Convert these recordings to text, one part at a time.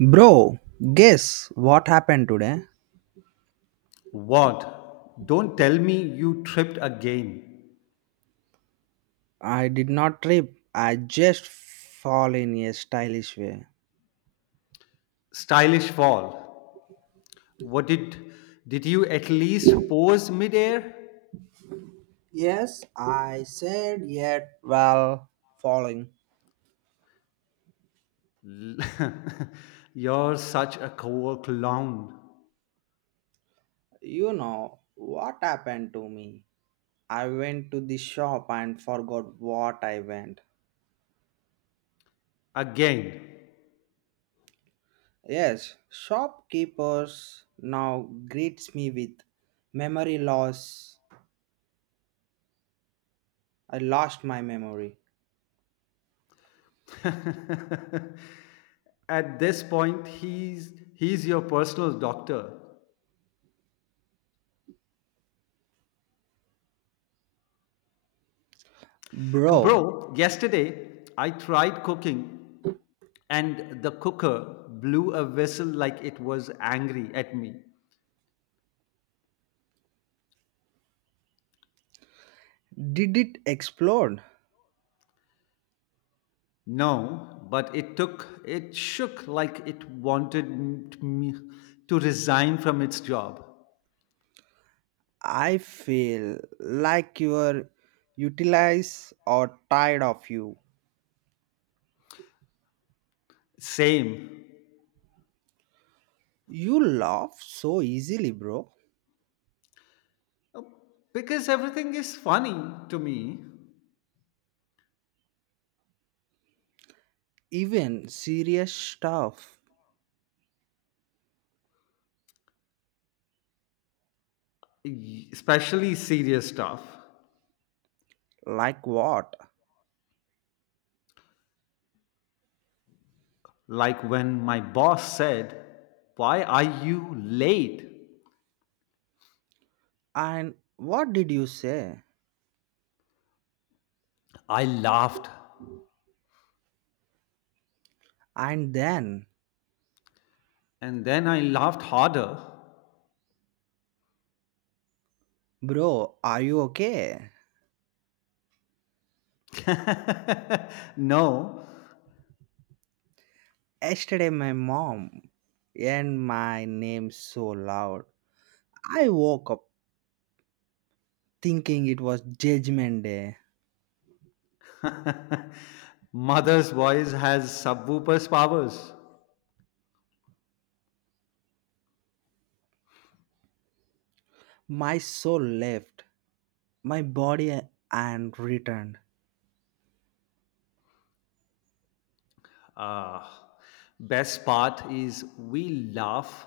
Bro, guess what happened today? What? Don't tell me you tripped again. I did not trip. I just fall in a stylish way. Stylish fall. What did you at least pose midair? Yes, I said yet while falling. L- You're such a cool clown. You know what happened to me? I went to the shop and forgot what I went. Again. Yes, shopkeepers now greets me with memory loss. I lost my memory. At this point he's your personal doctor. And Bro, bro, yesterday I tried cooking and the cooker blew a whistle like it was angry at me. did it explode? No, but it shook like it wanted me to resign from its job. I feel like your utilize or tired of you. Same. You laugh so easily, bro. Because everything is funny to me, Even serious stuff especially serious stuff. like what? Like when my boss said, "Why are you late?" And what did you say? I laughed. And then, And then I laughed harder. bro, are you okay? No, Yesterday, my mom and my name so loud. I woke up thinking it was Judgment Day. mother's voice has subwoofer's powers. My soul left my body and returned. Uh, Best part is we laugh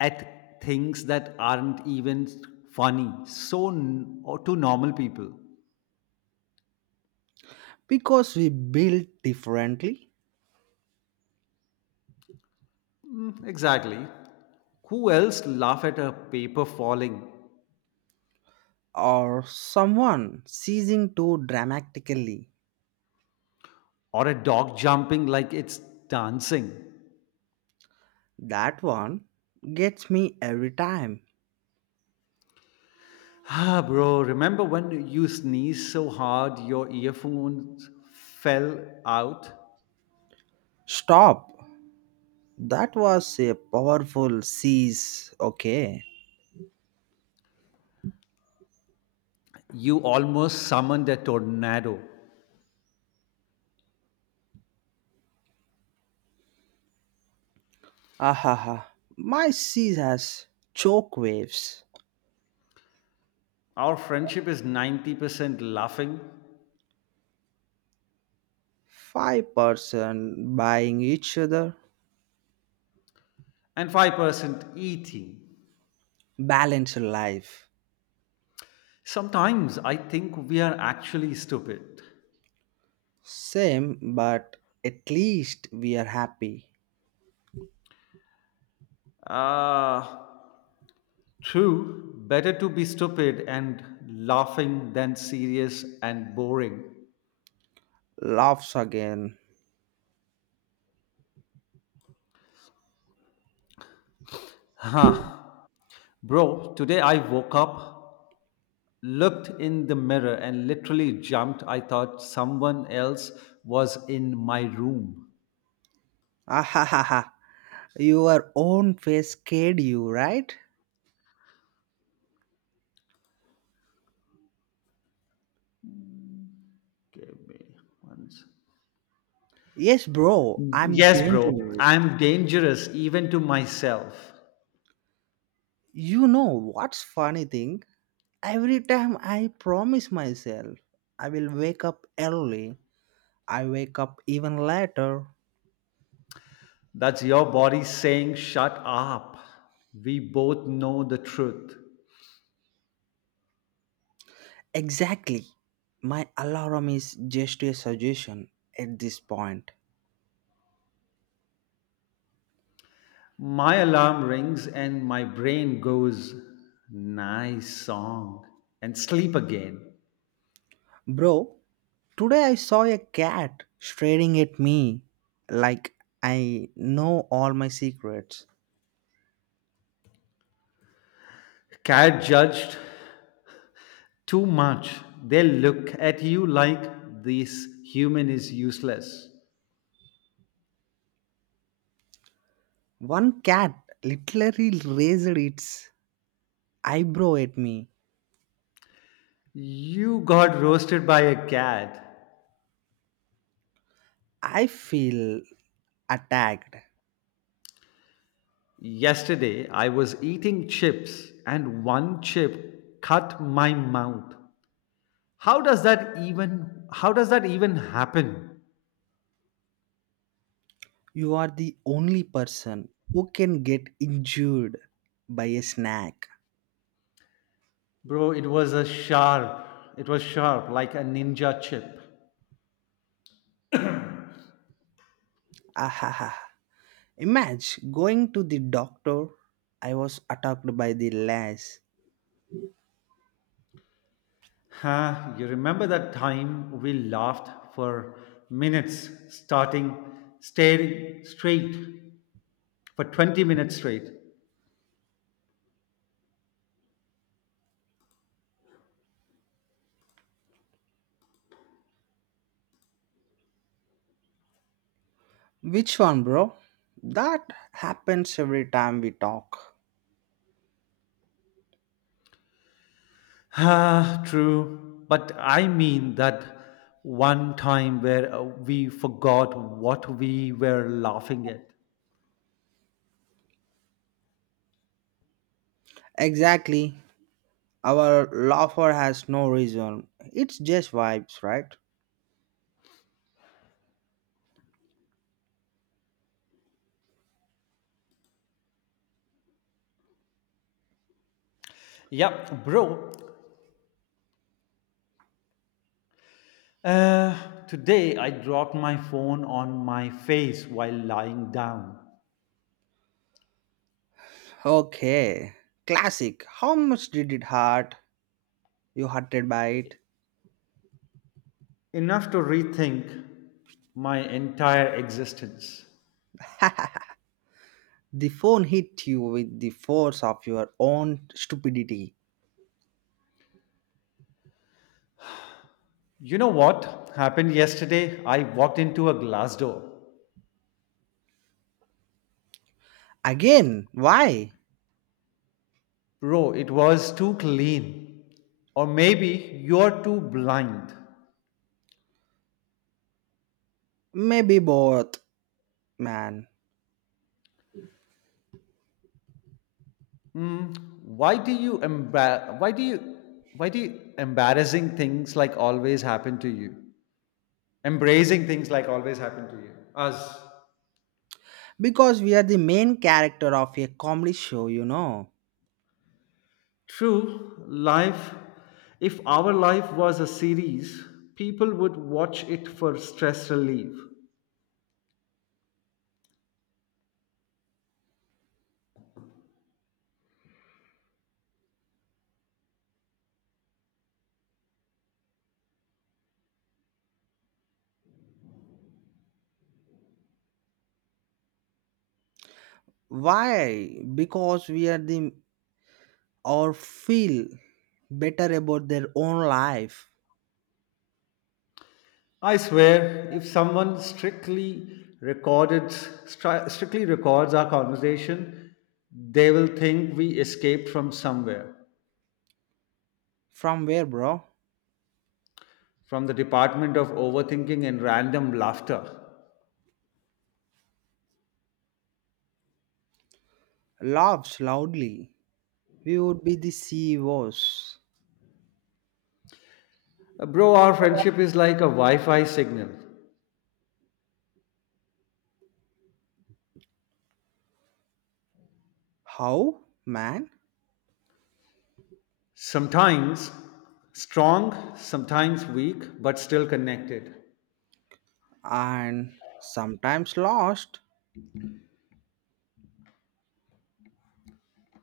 at things that aren't even funny, so or to normal people. Because we build differently, Mm, exactly. Who else laugh at a paper falling or someone ceasing too dramatically. or a dog jumping like it's dancing? That one gets me every time. Ah, bro, remember when you sneezed so hard your earphones fell out? Stop. That was a powerful seize. Okay. You almost summoned a tornado. Ahaha. My seize has choke waves. Our friendship is 90% laughing Five-person buying each other. and 5% eating. Balance life. Sometimes I think we are actually stupid. Same, but at least we are happy. Uh, True, better to be stupid and laughing than serious and boring. Laughs again. Huh. Bro, today I woke up, looked in the mirror, and literally jumped. I thought someone else was in my room. Ahaha. Your own face scared you, right? Give me one. Yes, bro, I'm Yes, bro, dangerous. I'm dangerous even to myself. You know what's funny thing? Every time I promise myself I will wake up early, I wake up even later. That's your body saying, "Shut up. We both know the truth." Exactly. My alarm is just a suggestion at this point. My alarm rings and my brain goes, "Nice song," and sleep again. Bro, today I saw a cat staring at me like I know all my secrets. Cat judged too much. They look at you like this human is useless. One cat literally raised its eyebrow at me. You got roasted by a cat. I feel attacked. Yesterday, I was eating chips and one chip cut my mouth. How does that even happen? You are the only person who can get injured by a snack. Bro, it was a sharp. It was sharp like a ninja chip. Ahaha. Imagine going to the doctor. I was attacked by the lice. Huh, you remember that time we laughed for minutes starting staring straight for 20 minutes straight. Which one, bro? That happens every time we talk. Ah, true. But I mean that one time where we forgot what we were laughing at. Exactly. Our laughter has no reason. It's just vibes, right? Yeah, bro. Uh, Today, I dropped my phone on my face while lying down, Okay, classic. How much did it hurt? You hurted by it. enough to rethink my entire existence. the phone hit you with the force of your own stupidity. You know what happened yesterday? I walked into a glass door. Again, why? Bro, it was too clean. Or maybe you're too blind. Maybe both, man. Hmm. Why do you why do you embarrassing things like always happen to you? Embracing things like always happen to you. Us. Because we are the main character of a comedy show, you know. True, life, if our life was a series, people would watch it for stress relief. Why? Because we are the or feel better about their own life. I swear, if someone strictly recorded, stri- strictly records our conversation, they will think we escaped from somewhere, From where, bro? from the department of overthinking and random laughter. Laughs loudly. We would be the CEOs. Bro, our friendship is like a Wi Fi signal. How, man? Sometimes strong, sometimes weak, but still connected. And sometimes lost.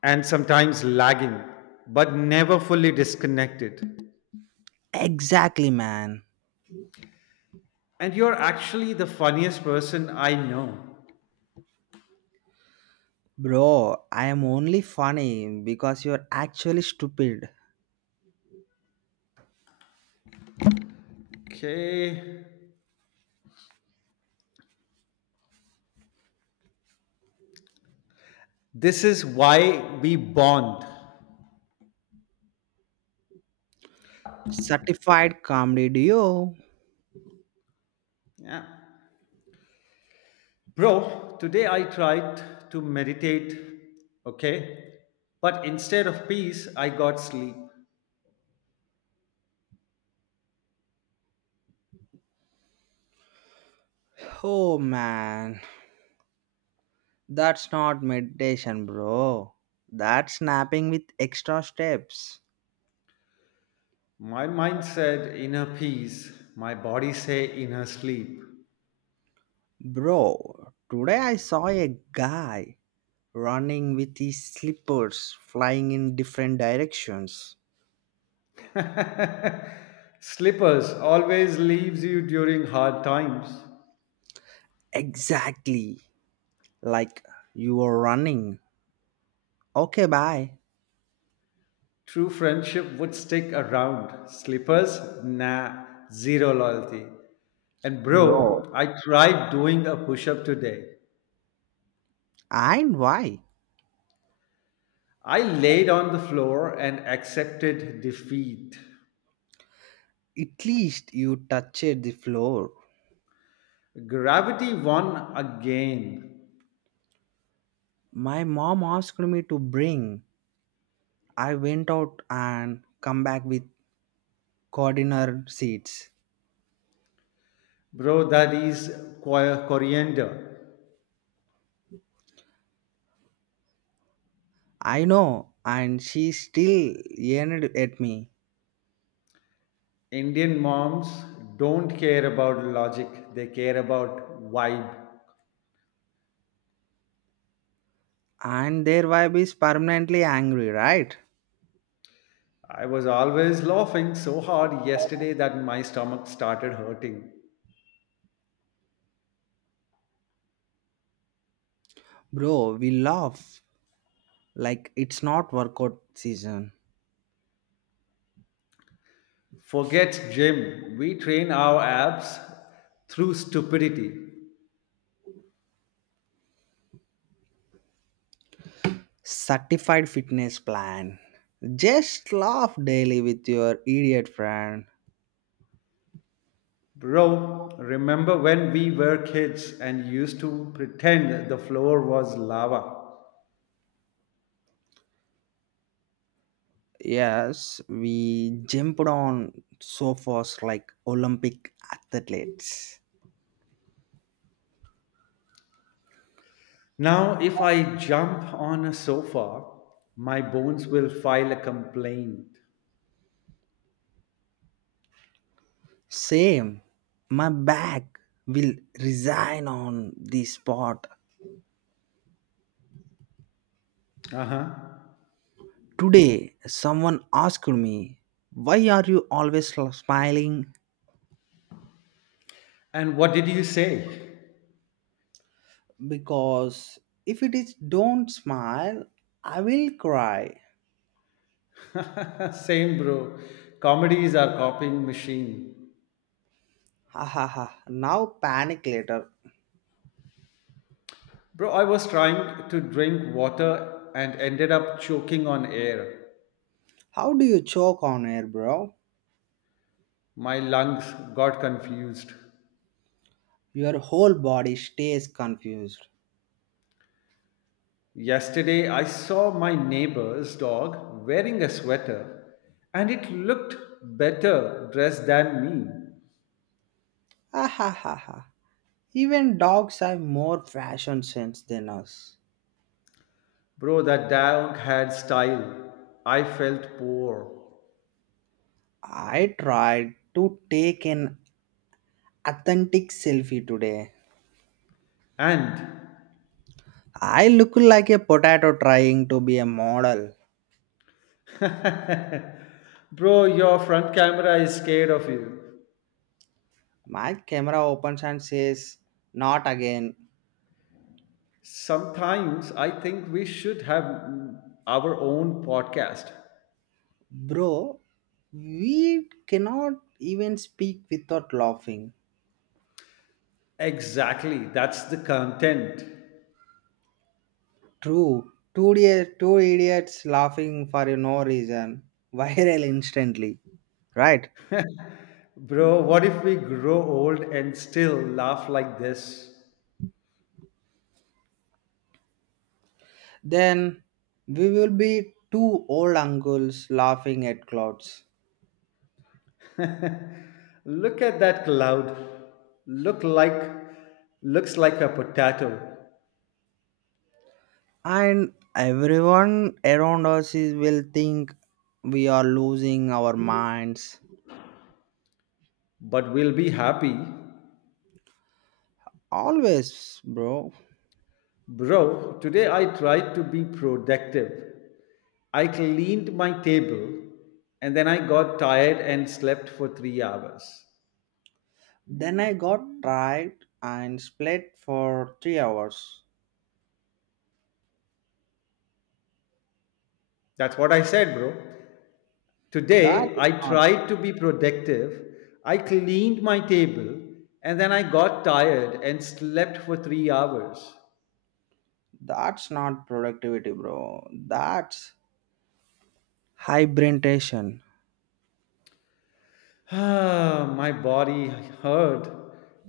And sometimes lagging, but never fully disconnected. Exactly, man. And you're actually the funniest person I know. Bro, I am only funny because you're actually stupid. Okay. This is why we bond. Certified comedy duo. Yeah. Bro, today I tried to meditate, okay? But instead of peace, I got sleep. Oh, man. That's not meditation, bro. That's snapping with extra steps. My mind said inner peace, my body say inner sleep. Bro, today I saw a guy running with his slippers flying in different directions. Slippers always leaves you during hard times. Exactly. Like you were running. Okay, bye, True friendship would stick around. Slippers? Nah, zero loyalty. And bro. bro, I tried doing a push up today. And why? I laid on the floor and accepted defeat. At least you touched the floor. Gravity won again. My mom asked me to bring. I went out and come back with cordiner seeds. Bro, that is coriander. I know, and she still yelled at me. Indian moms don't care about logic, they care about vibe. And their vibe is permanently angry, right? I was always laughing so hard yesterday that my stomach started hurting. Bro, we laugh like it's not workout season. Forget gym. We train our abs through stupidity. Certified fitness plan. Just laugh daily with your idiot friend. Bro, remember when we were kids and used to pretend the floor was lava? Yes, we jumped on sofas like Olympic athletes. Now, if I jump on a sofa, my bones will file a complaint. Same. My back will resign on the spot. Uh huh. Today, someone asked me, "Why are you always smiling?" And what did you say? Because if it is don't smile, I will cry. Same, bro. Comedies are copying machine. Ha ha ha. Now panic later. Bro, I was trying to drink water and ended up choking on air. How do you choke on air, bro? My lungs got confused. Your whole body stays confused. Yesterday, I saw my neighbor's dog wearing a sweater and it looked better dressed than me. Ah ha ha ha. Even dogs have more fashion sense than us. Bro, that dog had style. I felt poor. I tried to take an authentic selfie today. And, I look like a potato trying to be a model. bro, your front camera is scared of you. My camera opens and says, "Not again." Sometimes I think we should have our own podcast. Bro, we cannot even speak without laughing. Exactly, that's the content. True. Two idiots laughing for no reason. Viral instantly. Right? Bro, what if we grow old and still laugh like this? Then we will be two old uncles laughing at clouds. Look at that cloud. Look like Looks like a potato, And everyone around us is, will think we are losing our minds. but we'll be happy. Always, bro. Bro, today I tried to be productive. I cleaned my table and then I got tired and slept for 3 hours. Then I got tried and split for 3 hours. That's what I said, bro. That's Today, I not tried to be productive. I cleaned my table and then I got tired and slept for 3 hours. that's not productivity, bro. That's hibernation. My body heard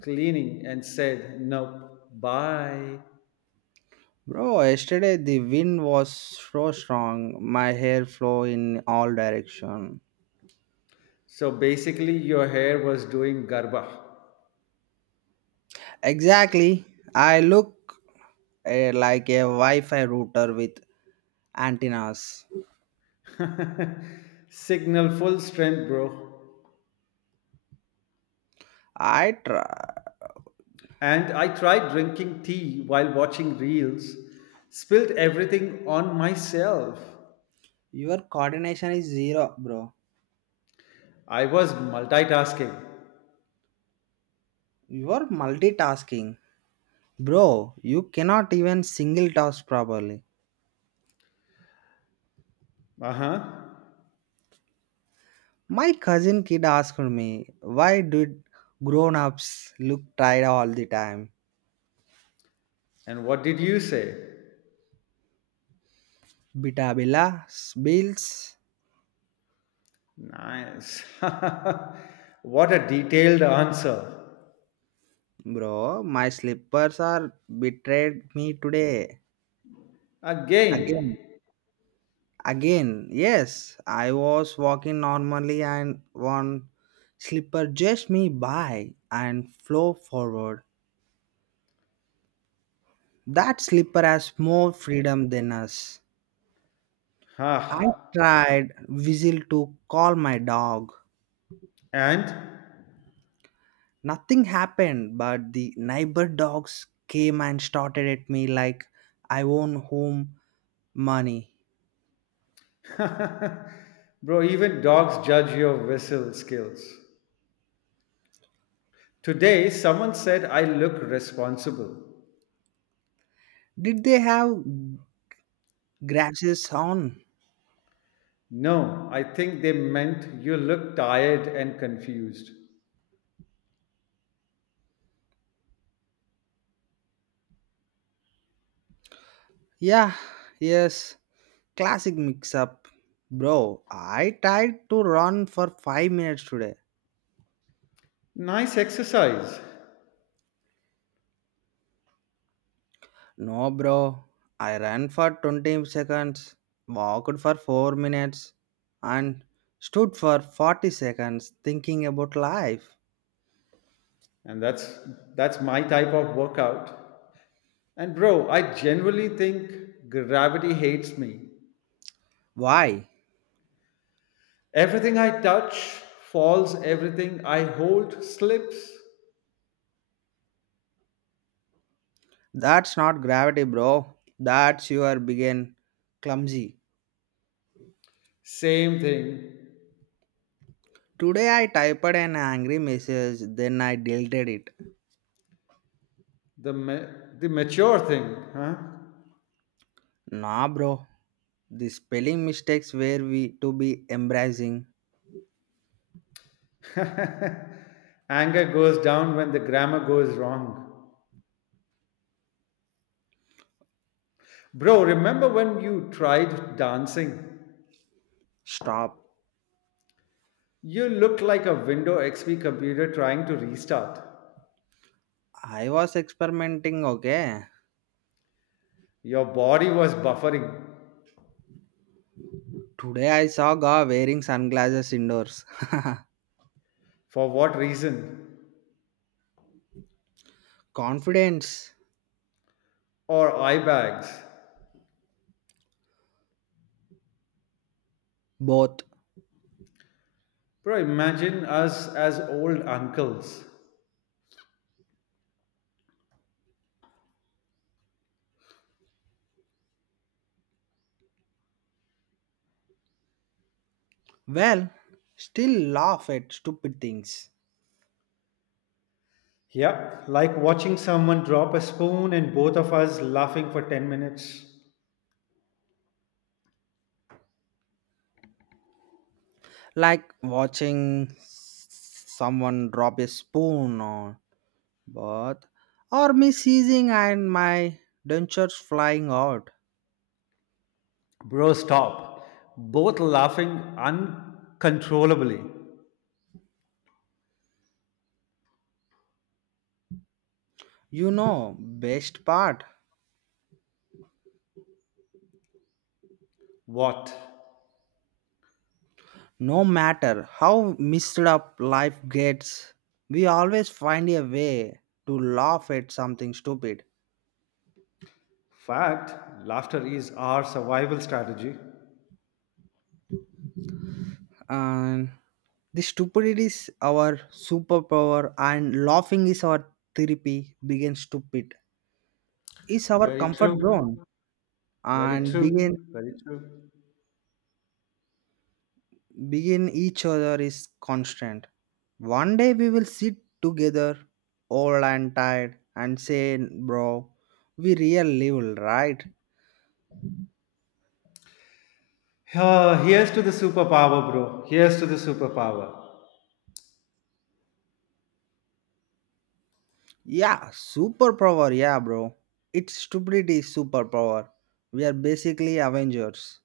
cleaning and said, "Nope, bye." Bro, yesterday the wind was so strong, my hair flew in all direction. So basically, your hair was doing garba. Exactly. I look eh, like a Wi-Fi router with antennas. Signal full strength, bro. I try. And I tried drinking tea while watching reels, spilled everything on myself. Your coordination is zero, bro. I was multitasking. You are multitasking. Bro, you cannot even single task properly. Uh-huh. My cousin kid asked me, why did grown-ups look tired all the time? And what did you say? Bitabila Bills, Nice. What a detailed answer. bro. My slippers are betrayed me today. Again. Again, again. Yes, I was walking normally and one slipper just me by and flow forward. That slipper has more freedom than us. Ha. I tried whistle to call my dog. And? Nothing happened, but the neighbor dogs came and started at me like I own home money. Bro, even dogs judge your whistle skills. Today, someone said I look responsible. Did they have glasses on? No, I think they meant you look tired and confused. Yeah, yes. Classic mix up. Bro, I tried to run for 5 minutes today. Nice exercise. No, bro. I ran for 20 seconds, walked for 4 minutes, and stood for 40 seconds thinking about life. And that's my type of workout. And bro, I genuinely think gravity hates me. Why? Everything I touch falls, everything I hold slips. That's not gravity, bro. That's your begin clumsy. Same thing. Today I typed an angry message, then I deleted it. The, ma- the mature thing, huh? Nah, bro. The spelling mistakes were we to be embracing. Anger goes down when the grammar goes wrong. Bro, remember when you tried dancing? Stop. You looked like a Windows XP computer trying to restart. I was experimenting, okay? Your body was buffering. Today I saw Ga wearing sunglasses indoors. For what reason? Confidence. Or eye bags. Both. Bro, imagine us as old uncles. Well, still laugh at stupid things. Yeah, like watching someone drop a spoon and both of us laughing for 10 minutes. Like watching someone drop a spoon or but or me seizing and my dentures flying out. Bro, stop. Both laughing uncontrollably. You know, best part. What? No matter how messed up life gets, we always find a way to laugh at something stupid. Fact, laughter is our survival strategy. And the stupidity is our superpower, and laughing is our therapy. Begin stupid is our Very comfort true. zone, Very and begin true. Very true. begin each other is constant. One day we will sit together, old and tired, and say, "Bro, we real level, right?" Ah, here's to the superpower, bro. Here's to the superpower. Yeah, superpower. Yeah, bro. It's stupidity superpower. We are basically Avengers.